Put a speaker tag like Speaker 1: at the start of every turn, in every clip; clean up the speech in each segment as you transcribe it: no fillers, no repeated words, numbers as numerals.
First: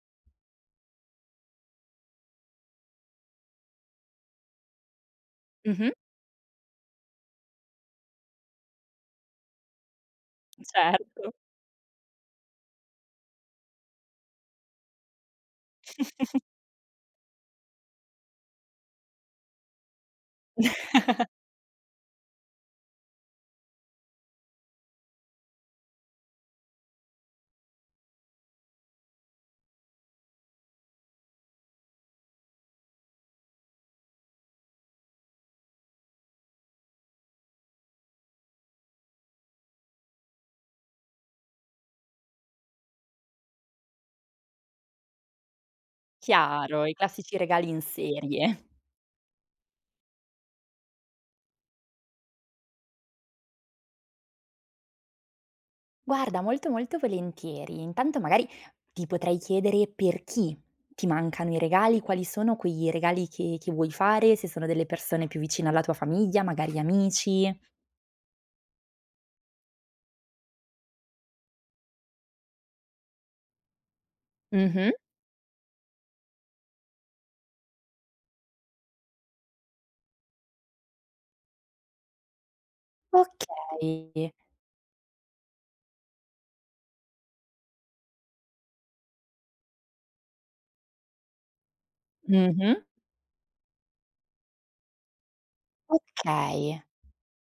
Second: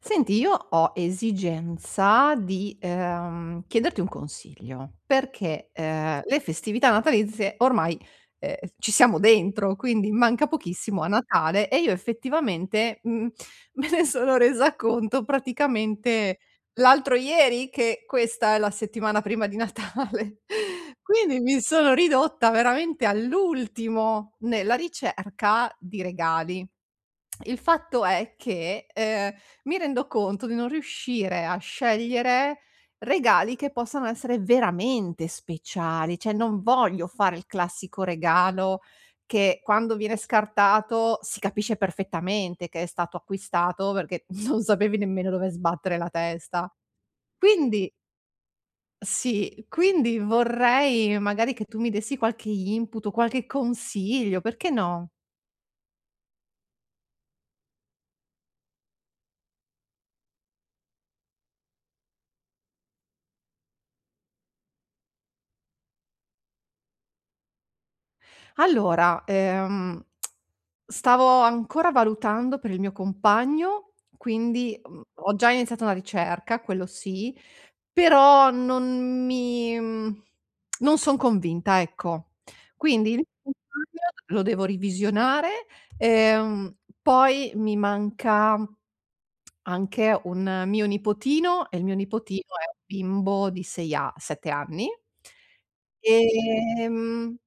Speaker 1: Senti, io ho esigenza di, chiederti un consiglio, perché,
Speaker 2: Mh-mh,
Speaker 1: le festività natalizie ormai, ci siamo dentro, quindi manca pochissimo a
Speaker 2: certo.
Speaker 1: Natale e io effettivamente, me ne sono resa conto praticamente l'altro ieri che questa è la settimana prima di Natale. Quindi mi sono ridotta veramente all'ultimo nella ricerca di regali. Il fatto è che, mi rendo conto di non riuscire a scegliere regali che possano essere veramente speciali, cioè non voglio fare il classico regalo che quando viene scartato si capisce perfettamente che è stato acquistato perché non sapevi nemmeno dove sbattere la testa.
Speaker 2: Chiaro, i classici regali in
Speaker 1: Quindi
Speaker 2: serie.
Speaker 1: sì, quindi vorrei magari che tu mi dessi qualche input o qualche consiglio, perché no?
Speaker 2: Guarda, molto, molto volentieri. Intanto magari ti potrei chiedere per chi ti mancano i regali, quali sono quei regali che vuoi fare, se sono delle persone più vicine alla tua famiglia, magari amici.
Speaker 1: Allora, stavo ancora valutando per il mio compagno, quindi,
Speaker 2: Mh-mh.
Speaker 1: ho già iniziato una ricerca, quello sì, però non mi mhmm, non son convinta, ecco. Quindi il compagno
Speaker 2: Okay.
Speaker 1: lo devo revisionare, ehm, poi mi manca anche un mio nipotino e il mio nipotino è
Speaker 2: Mh-mh.
Speaker 1: un bimbo di 6 a 7 anni.
Speaker 2: Okay,
Speaker 1: Ehm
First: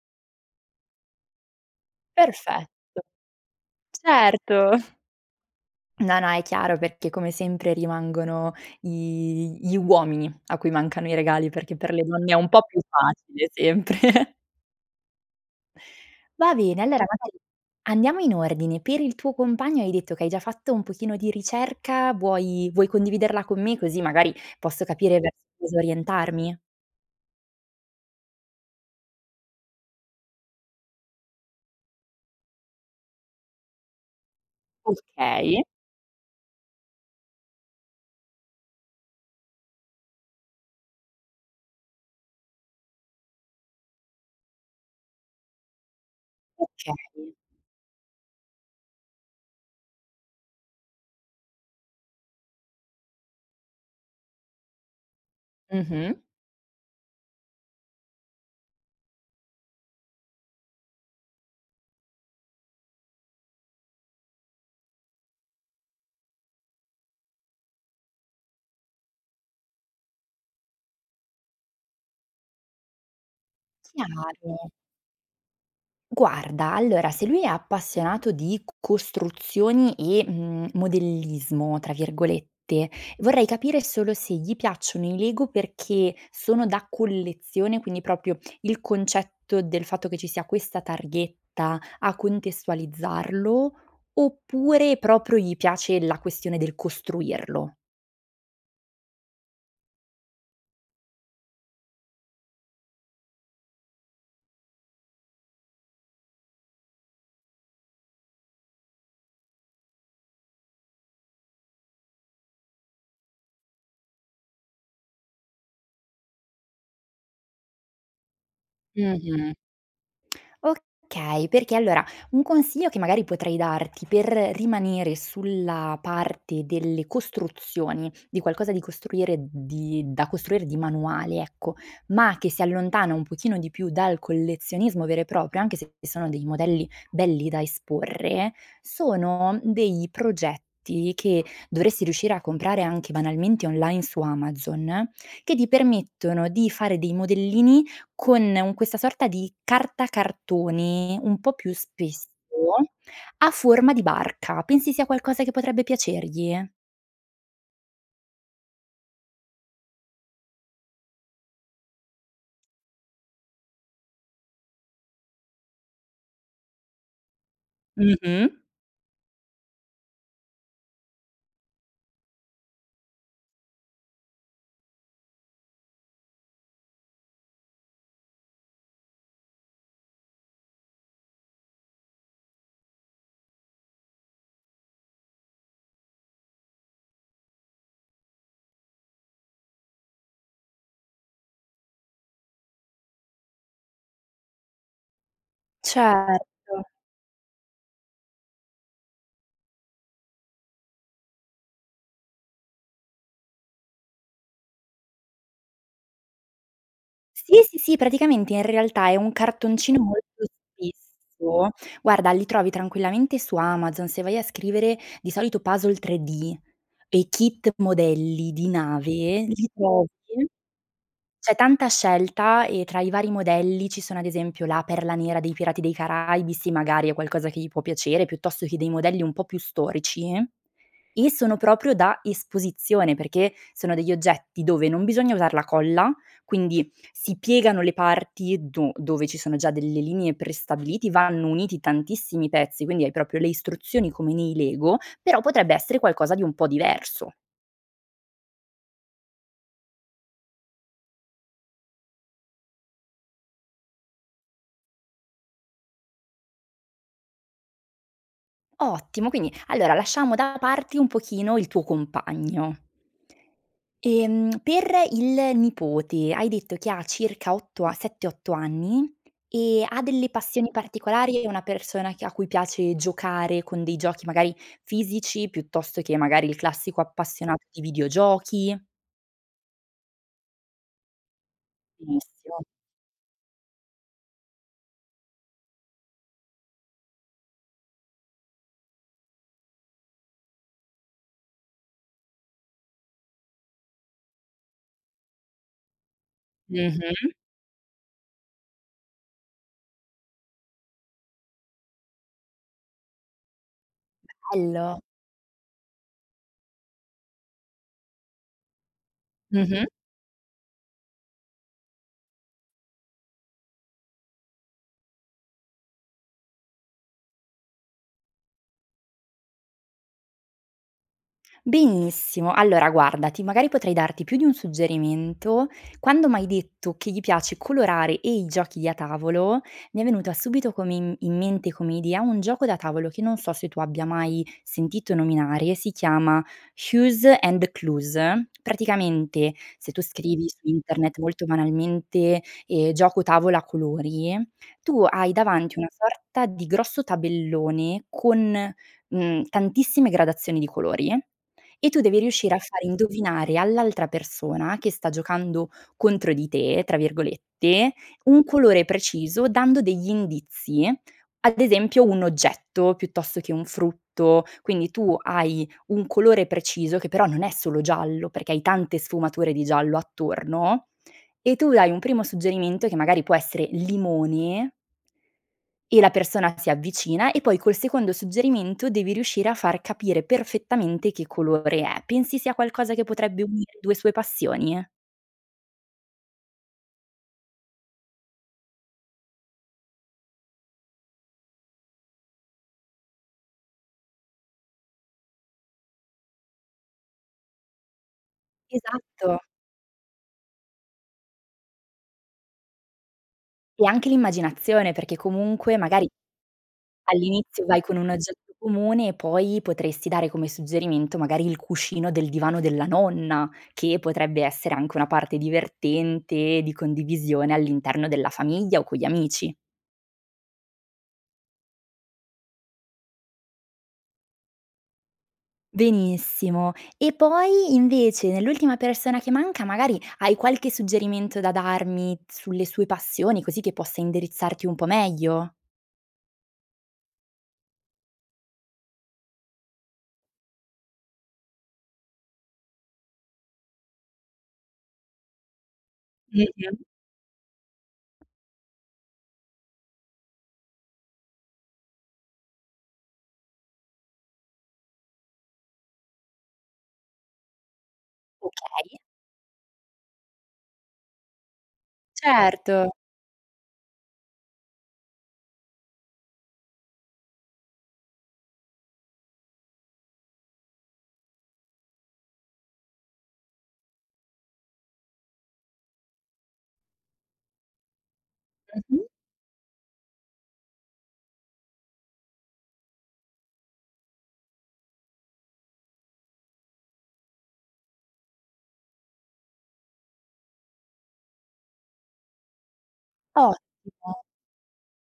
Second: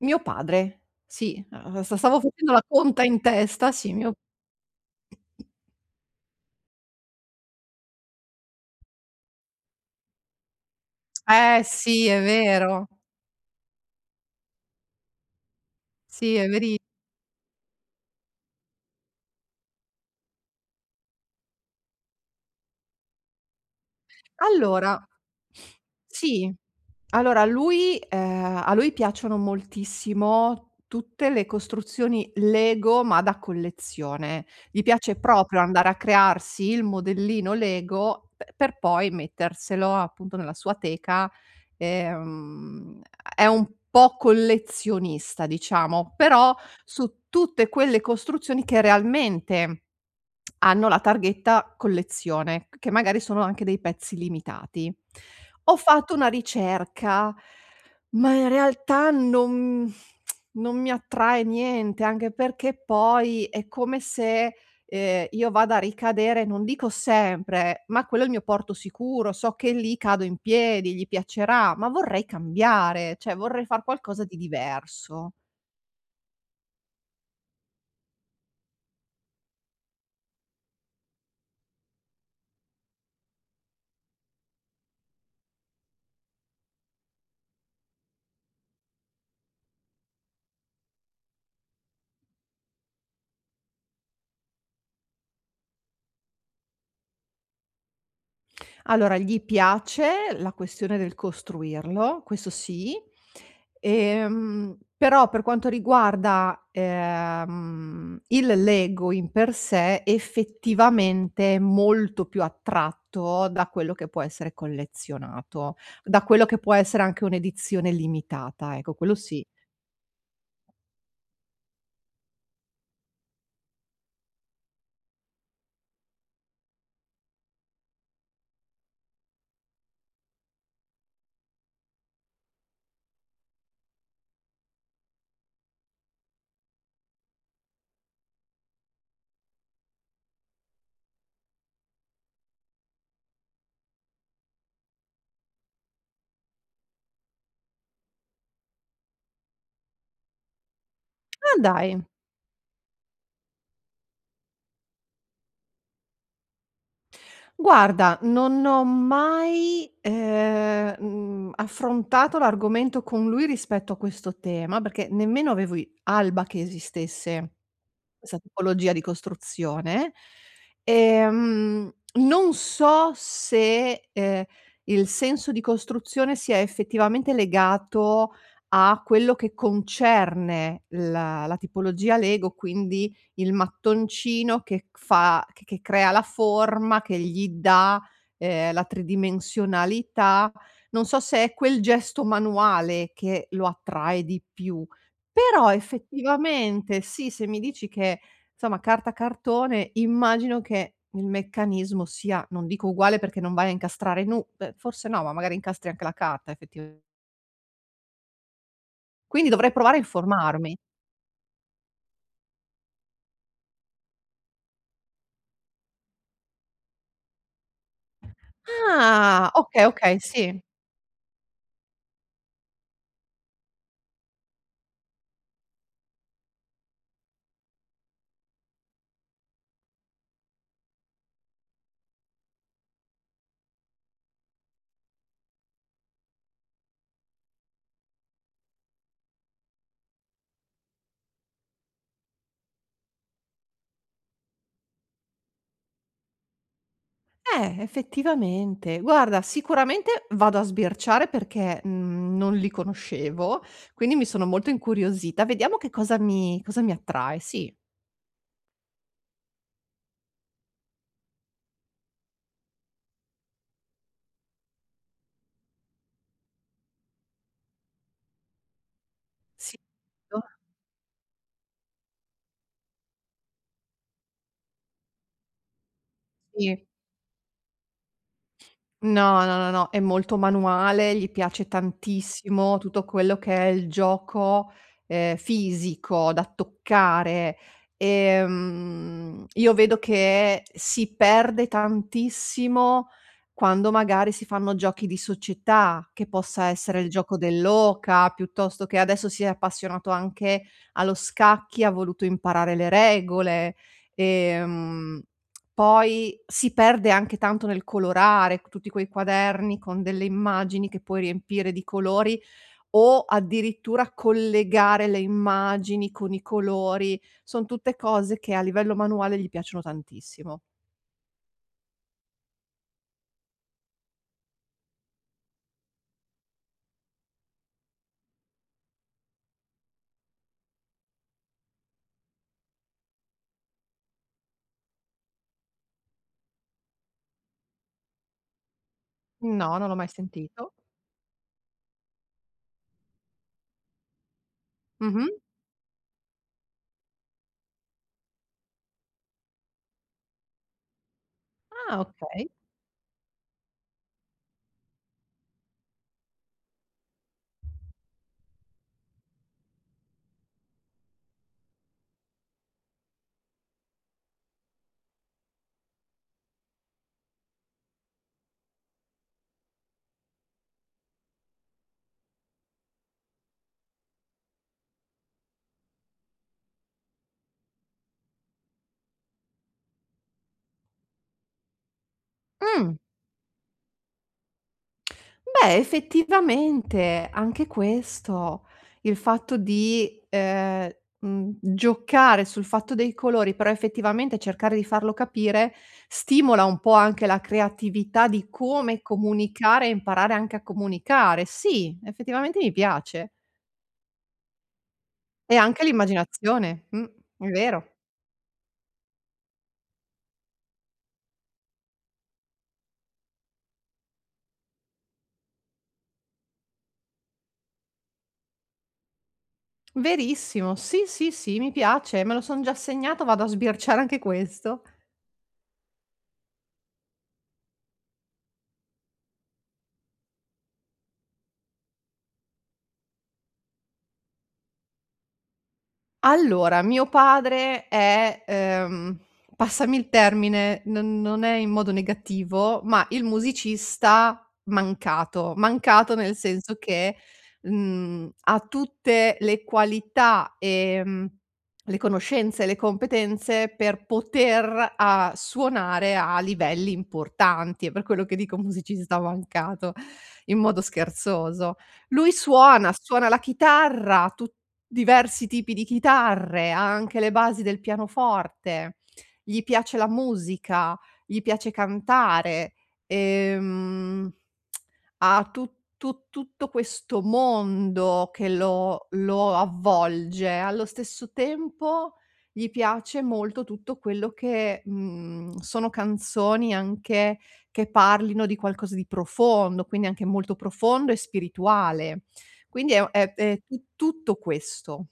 Speaker 1: mio padre, sì, st stavo facendo la
Speaker 2: Perfe
Speaker 1: conta in testa, sì, mio
Speaker 2: certo. No, no, è chiaro perché come sempre rimangono i gli uomini a cui mancano i regali,
Speaker 1: eh
Speaker 2: perché per le
Speaker 1: sì, è
Speaker 2: donne è un po' più
Speaker 1: vero.
Speaker 2: facile sempre.
Speaker 1: Sì, è
Speaker 2: Va
Speaker 1: veri
Speaker 2: bene, allora magari andiamo in ordine. Per il tuo compagno hai detto che hai già fatto un pochino di ricerca, vuoi condividerla con me così magari posso
Speaker 1: allora
Speaker 2: capire verso cosa
Speaker 1: sì.
Speaker 2: orientarmi?
Speaker 1: Allora lui a lui piacciono moltissimo tutte le costruzioni Lego, ma da collezione. Gli piace proprio
Speaker 2: Okay,
Speaker 1: andare a crearsi il modellino Lego pe per poi metterselo appunto nella sua teca. Ehm, è un po' collezionista diciamo, però
Speaker 2: okay.
Speaker 1: su tutte quelle costruzioni che realmente hanno la targhetta collezione, che magari sono anche dei pezzi limitati. Ho
Speaker 2: Mh-mh.
Speaker 1: fatto una ricerca, ma in realtà non mi attrae niente, anche perché poi è come se, io vada a ricadere, non dico sempre, ma quello è il mio porto sicuro, so che lì cado in piedi, gli piacerà, ma vorrei cambiare, cioè vorrei far qualcosa di
Speaker 2: Chiaro.
Speaker 1: diverso.
Speaker 2: Guarda, allora se lui è appassionato di costruzioni e, "modellismo" tra virgolette, vorrei capire solo se gli piacciono i Lego perché sono da collezione, quindi proprio il concetto del fatto che ci sia questa targhetta a contestualizzarlo, oppure proprio gli piace la questione del costruirlo.
Speaker 1: Allora, gli piace la questione del costruirlo, questo sì, però per quanto riguarda, il Lego in per sé, effettivamente è molto più attratto da quello che può essere collezionato, da quello che può essere anche un'edizione limitata, ecco, quello sì.
Speaker 2: Mh-mh. Okay, perché allora un consiglio che magari potrei darti per rimanere sulla parte delle costruzioni, di qualcosa di costruire di da costruire di manuale, ecco, ma che si allontana un pochino di più dal collezionismo vero e proprio, anche se sono dei modelli belli da esporre, sono dei progetti che dovresti riuscire a comprare anche banalmente online su Amazon, che ti permettono di fare dei modellini con un questa sorta di carta cartone un po'
Speaker 1: Ah,
Speaker 2: più
Speaker 1: dai!
Speaker 2: spesso, a forma di barca. Pensi sia qualcosa che potrebbe piacergli?
Speaker 1: Guarda, non ho mai, affrontato l'argomento con lui rispetto a questo tema, perché nemmeno avevo i alba che esistesse questa
Speaker 2: Mh-mh.
Speaker 1: tipologia di costruzione. Non so se, il senso di costruzione sia effettivamente legato a quello che concerne la tipologia Lego, quindi il mattoncino che fa che crea la forma, che gli dà, la tridimensionalità. Non so se è quel gesto manuale che lo attrae di più, però
Speaker 2: Certo.
Speaker 1: effettivamente sì, se mi dici che insomma carta cartone, immagino che il meccanismo sia, non dico uguale perché non vai a incastrare nu beh, forse no, ma magari incastri anche la carta effettivamen
Speaker 2: Sì, sì, sì, praticamente in realtà è un
Speaker 1: Quindi dovrei provare a
Speaker 2: cartoncino molto
Speaker 1: informarmi.
Speaker 2: spesso. Guarda, li trovi tranquillamente su Amazon, se vai a scrivere di solito puzzle 3D e kit modelli di nave,
Speaker 1: Ah,
Speaker 2: li
Speaker 1: okay,
Speaker 2: trovi.
Speaker 1: okay, sì.
Speaker 2: C'è tanta scelta e tra i vari modelli ci sono ad esempio la perla nera dei Pirati dei Caraibi, sì magari è qualcosa che gli può piacere, piuttosto che dei modelli un po' più storici e sono proprio da esposizione, perché sono degli oggetti dove non bisogna usar la colla, quindi si piegano le parti do dove ci sono già delle linee prestabiliti, vanno uniti tantissimi pezzi, quindi hai proprio le istruzioni come nei Lego, però potrebbe essere qualcosa di un po' diverso.
Speaker 1: Effettivamente. Guarda, sicuramente vado a sbirciare perché, non li conoscevo, quindi mi sono molto incuriosita. Vediamo che cosa mi attrae. Sì.
Speaker 2: Ottimo, quindi allora lasciamo da parte un pochino il tuo compagno. Per il nipote hai detto che ha circa 8 a 7, 8 anni
Speaker 1: Sì.
Speaker 2: e ha delle passioni particolari, è una persona che a cui piace giocare con dei giochi magari fisici, piuttosto che magari il
Speaker 1: Sì.
Speaker 2: classico appassionato di videogiochi.
Speaker 1: No, no, no, no, è molto manuale, gli piace
Speaker 2: Benissimo.
Speaker 1: tantissimo tutto quello che è il gioco, fisico da toccare. Io vedo che si perde tantissimo quando magari si fanno giochi di società, che possa essere il
Speaker 2: Mh-mh.
Speaker 1: gioco dell'oca, piuttosto che adesso si è appassionato anche allo scacchi, ha voluto imparare le regole.
Speaker 2: Bello.
Speaker 1: Ehm poi si perde anche tanto nel colorare c tutti quei quaderni
Speaker 2: Mh-mh.
Speaker 1: con delle immagini che puoi riempire di colori o addirittura collegare le immagini con i colori. Son tutte cose che a livello manuale gli piacciono tantissimo.
Speaker 2: Benissimo. Allora guarda, ti magari potrei darti più di un suggerimento. Quando m'hai detto che gli piace colorare e i giochi da tavolo, mi è venuta subito come in mente come idea un gioco da tavolo che non so se tu abbia mai sentito nominare, si chiama Hues and Clues. Praticamente
Speaker 1: No, non
Speaker 2: se
Speaker 1: l'ho
Speaker 2: tu
Speaker 1: mai
Speaker 2: scrivi su
Speaker 1: sentito.
Speaker 2: internet molto banalmente, "gioco tavola a colori", tu
Speaker 1: Mh-mh.
Speaker 2: hai davanti una sorta di grosso tabellone con tantissime gradazioni di colori e
Speaker 1: Ah,
Speaker 2: tu devi
Speaker 1: okay.
Speaker 2: riuscire a fare indovinare all'altra persona che sta giocando "contro di te", tra virgolette, un colore preciso dando degli indizi, ad esempio un oggetto piuttosto che un frutto, quindi tu hai un colore preciso che però non è solo giallo, perché hai tante sfumature di giallo attorno e tu dai un primo suggerimento che magari può essere limone e la persona si avvicina e poi col secondo suggerimento devi riuscire a far capire perfettamente che colore è. Pensi sia
Speaker 1: Mh.
Speaker 2: qualcosa che potrebbe unire 2 sue passioni?
Speaker 1: Beh, effettivamente anche questo, il fatto di, giocare sul fatto dei colori, però effettivamente cercare di farlo capire, stimola un po' anche la creatività di come
Speaker 2: Esatto.
Speaker 1: comunicare e imparare anche a comunicare. Sì, effettivamente mi piace.
Speaker 2: E anche l'immaginazione, perché
Speaker 1: E
Speaker 2: comunque
Speaker 1: anche
Speaker 2: magari
Speaker 1: l'immaginazione. È
Speaker 2: all'inizio vai
Speaker 1: vero.
Speaker 2: con un oggetto comune e poi potresti dare come suggerimento magari il cuscino del divano della nonna, che potrebbe essere anche una parte divertente di condivisione all'interno della famiglia o con gli amici.
Speaker 1: Verissimo. Sì, sì, sì, mi piace, me lo son già segnato, vado a sbirciare anche questo.
Speaker 2: Benissimo. E poi invece nell'ultima persona che manca magari hai qualche suggerimento da darmi sulle sue passioni, così che possa indirizzarti un po' meglio?
Speaker 1: Allora, mio padre è, passami il termine, non è in modo negativo, ma il musicista mancato. Mancato nel senso
Speaker 2: Mh-mh.
Speaker 1: che, ha tutte le qualità, le conoscenze, le competenze per poter, suonare a livelli importanti. È per quello che dico
Speaker 2: Okay,
Speaker 1: musicista mancato in modo scherzoso. Lui
Speaker 2: certo.
Speaker 1: suona la chitarra, tu Diversi tipi di chitarre, ha anche le basi del pianoforte, gli piace la musica, gli piace cantare, ehm, ha tu tu tutto questo mondo che
Speaker 2: Mh-mh.
Speaker 1: lo avvolge. Allo stesso tempo gli piace molto tutto quello che, sono canzoni anche che parlino di qualcosa di profondo, quindi anche molto profondo e spirituale. Quindi è tu
Speaker 2: Ottimo,
Speaker 1: tutto questo.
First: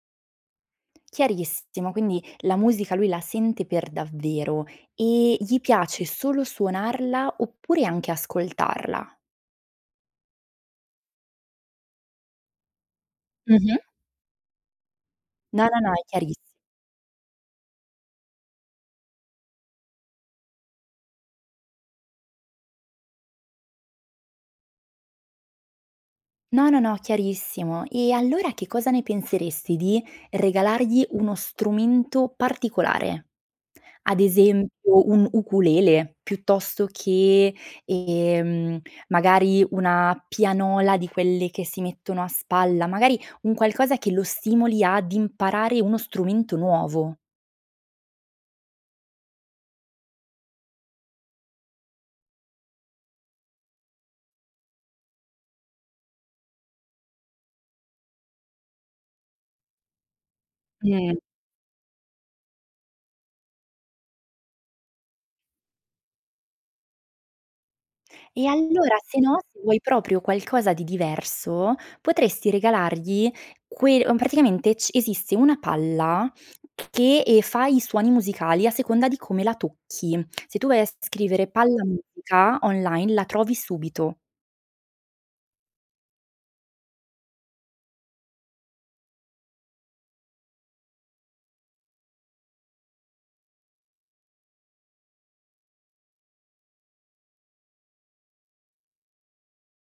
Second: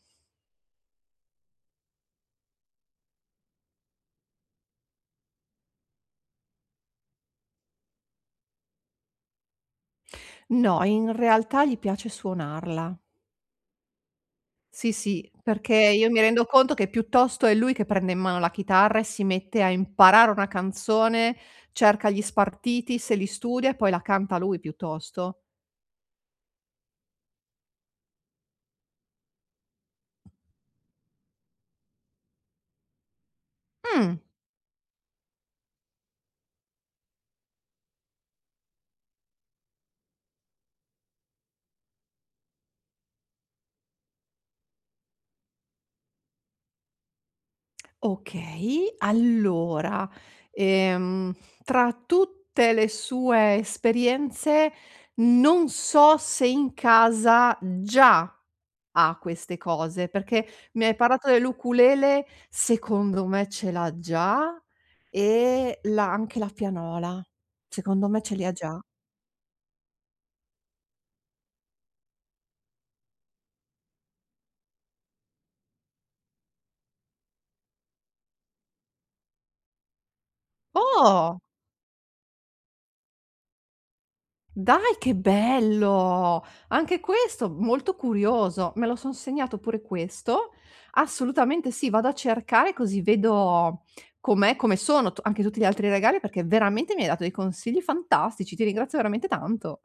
Speaker 2: chiarissimo. Quindi la musica lui la sente per davvero e gli piace solo suonarla oppure anche ascoltarla?
Speaker 1: No, in realtà gli piace suonarla.
Speaker 2: Mh-mh.
Speaker 1: Sì, sì,
Speaker 2: No,
Speaker 1: perché
Speaker 2: no, no, è
Speaker 1: io mi
Speaker 2: chiari
Speaker 1: rendo conto che piuttosto è lui che prende in mano la chitarra e si mette a imparare una canzone, cerca gli spartiti, se li studia e poi la canta lui piuttosto.
Speaker 2: No, no, no, chiarissimo. E allora che cosa ne penseresti di regalargli uno strumento particolare?
Speaker 1: Mh,
Speaker 2: Ad esempio un ukulele, piuttosto che, ehm, magari una pianola di quelle che si mettono a spalla, magari un qualcosa che lo stimoli ad imparare uno strumento nuovo.
Speaker 1: okay. Allora, ehm, tra tutte le sue esperienze non so se in casa già ha queste cose, perché mi hai
Speaker 2: Mh.
Speaker 1: parlato dell'ukulele, secondo me ce l'ha già e la anche la pianola, secondo me ce li
Speaker 2: E
Speaker 1: ha già.
Speaker 2: allora se no, se vuoi proprio qualcosa di diverso, potresti regalargli que praticamente c esiste una palla che, fa i suoni musicali a seconda di come la tocchi. Se tu vai a
Speaker 1: Oh!
Speaker 2: scrivere "palla musica" online la trovi subito.
Speaker 1: Dai che bello! Anche questo molto curioso. Me lo son segnato pure questo. Assolutamente sì, vado a cercare così vedo com'è, come sono t anche tutti gli altri regali, perché veramente mi hai dato dei consigli fantastici. Ti ringrazio veramente tanto.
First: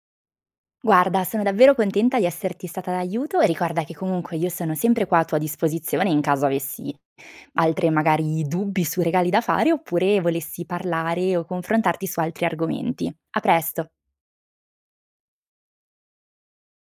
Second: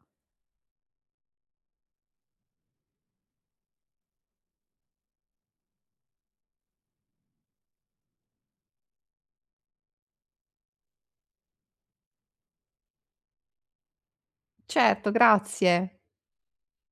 Speaker 2: Guarda, sono davvero contenta di esserti stata d'aiuto e ricorda che comunque io sono sempre qua a tua disposizione in caso avessi altre magari dubbi su regali da fare, oppure volessi parlare o confrontarti su altri argomenti. A presto.
Speaker 1: Certo, grazie.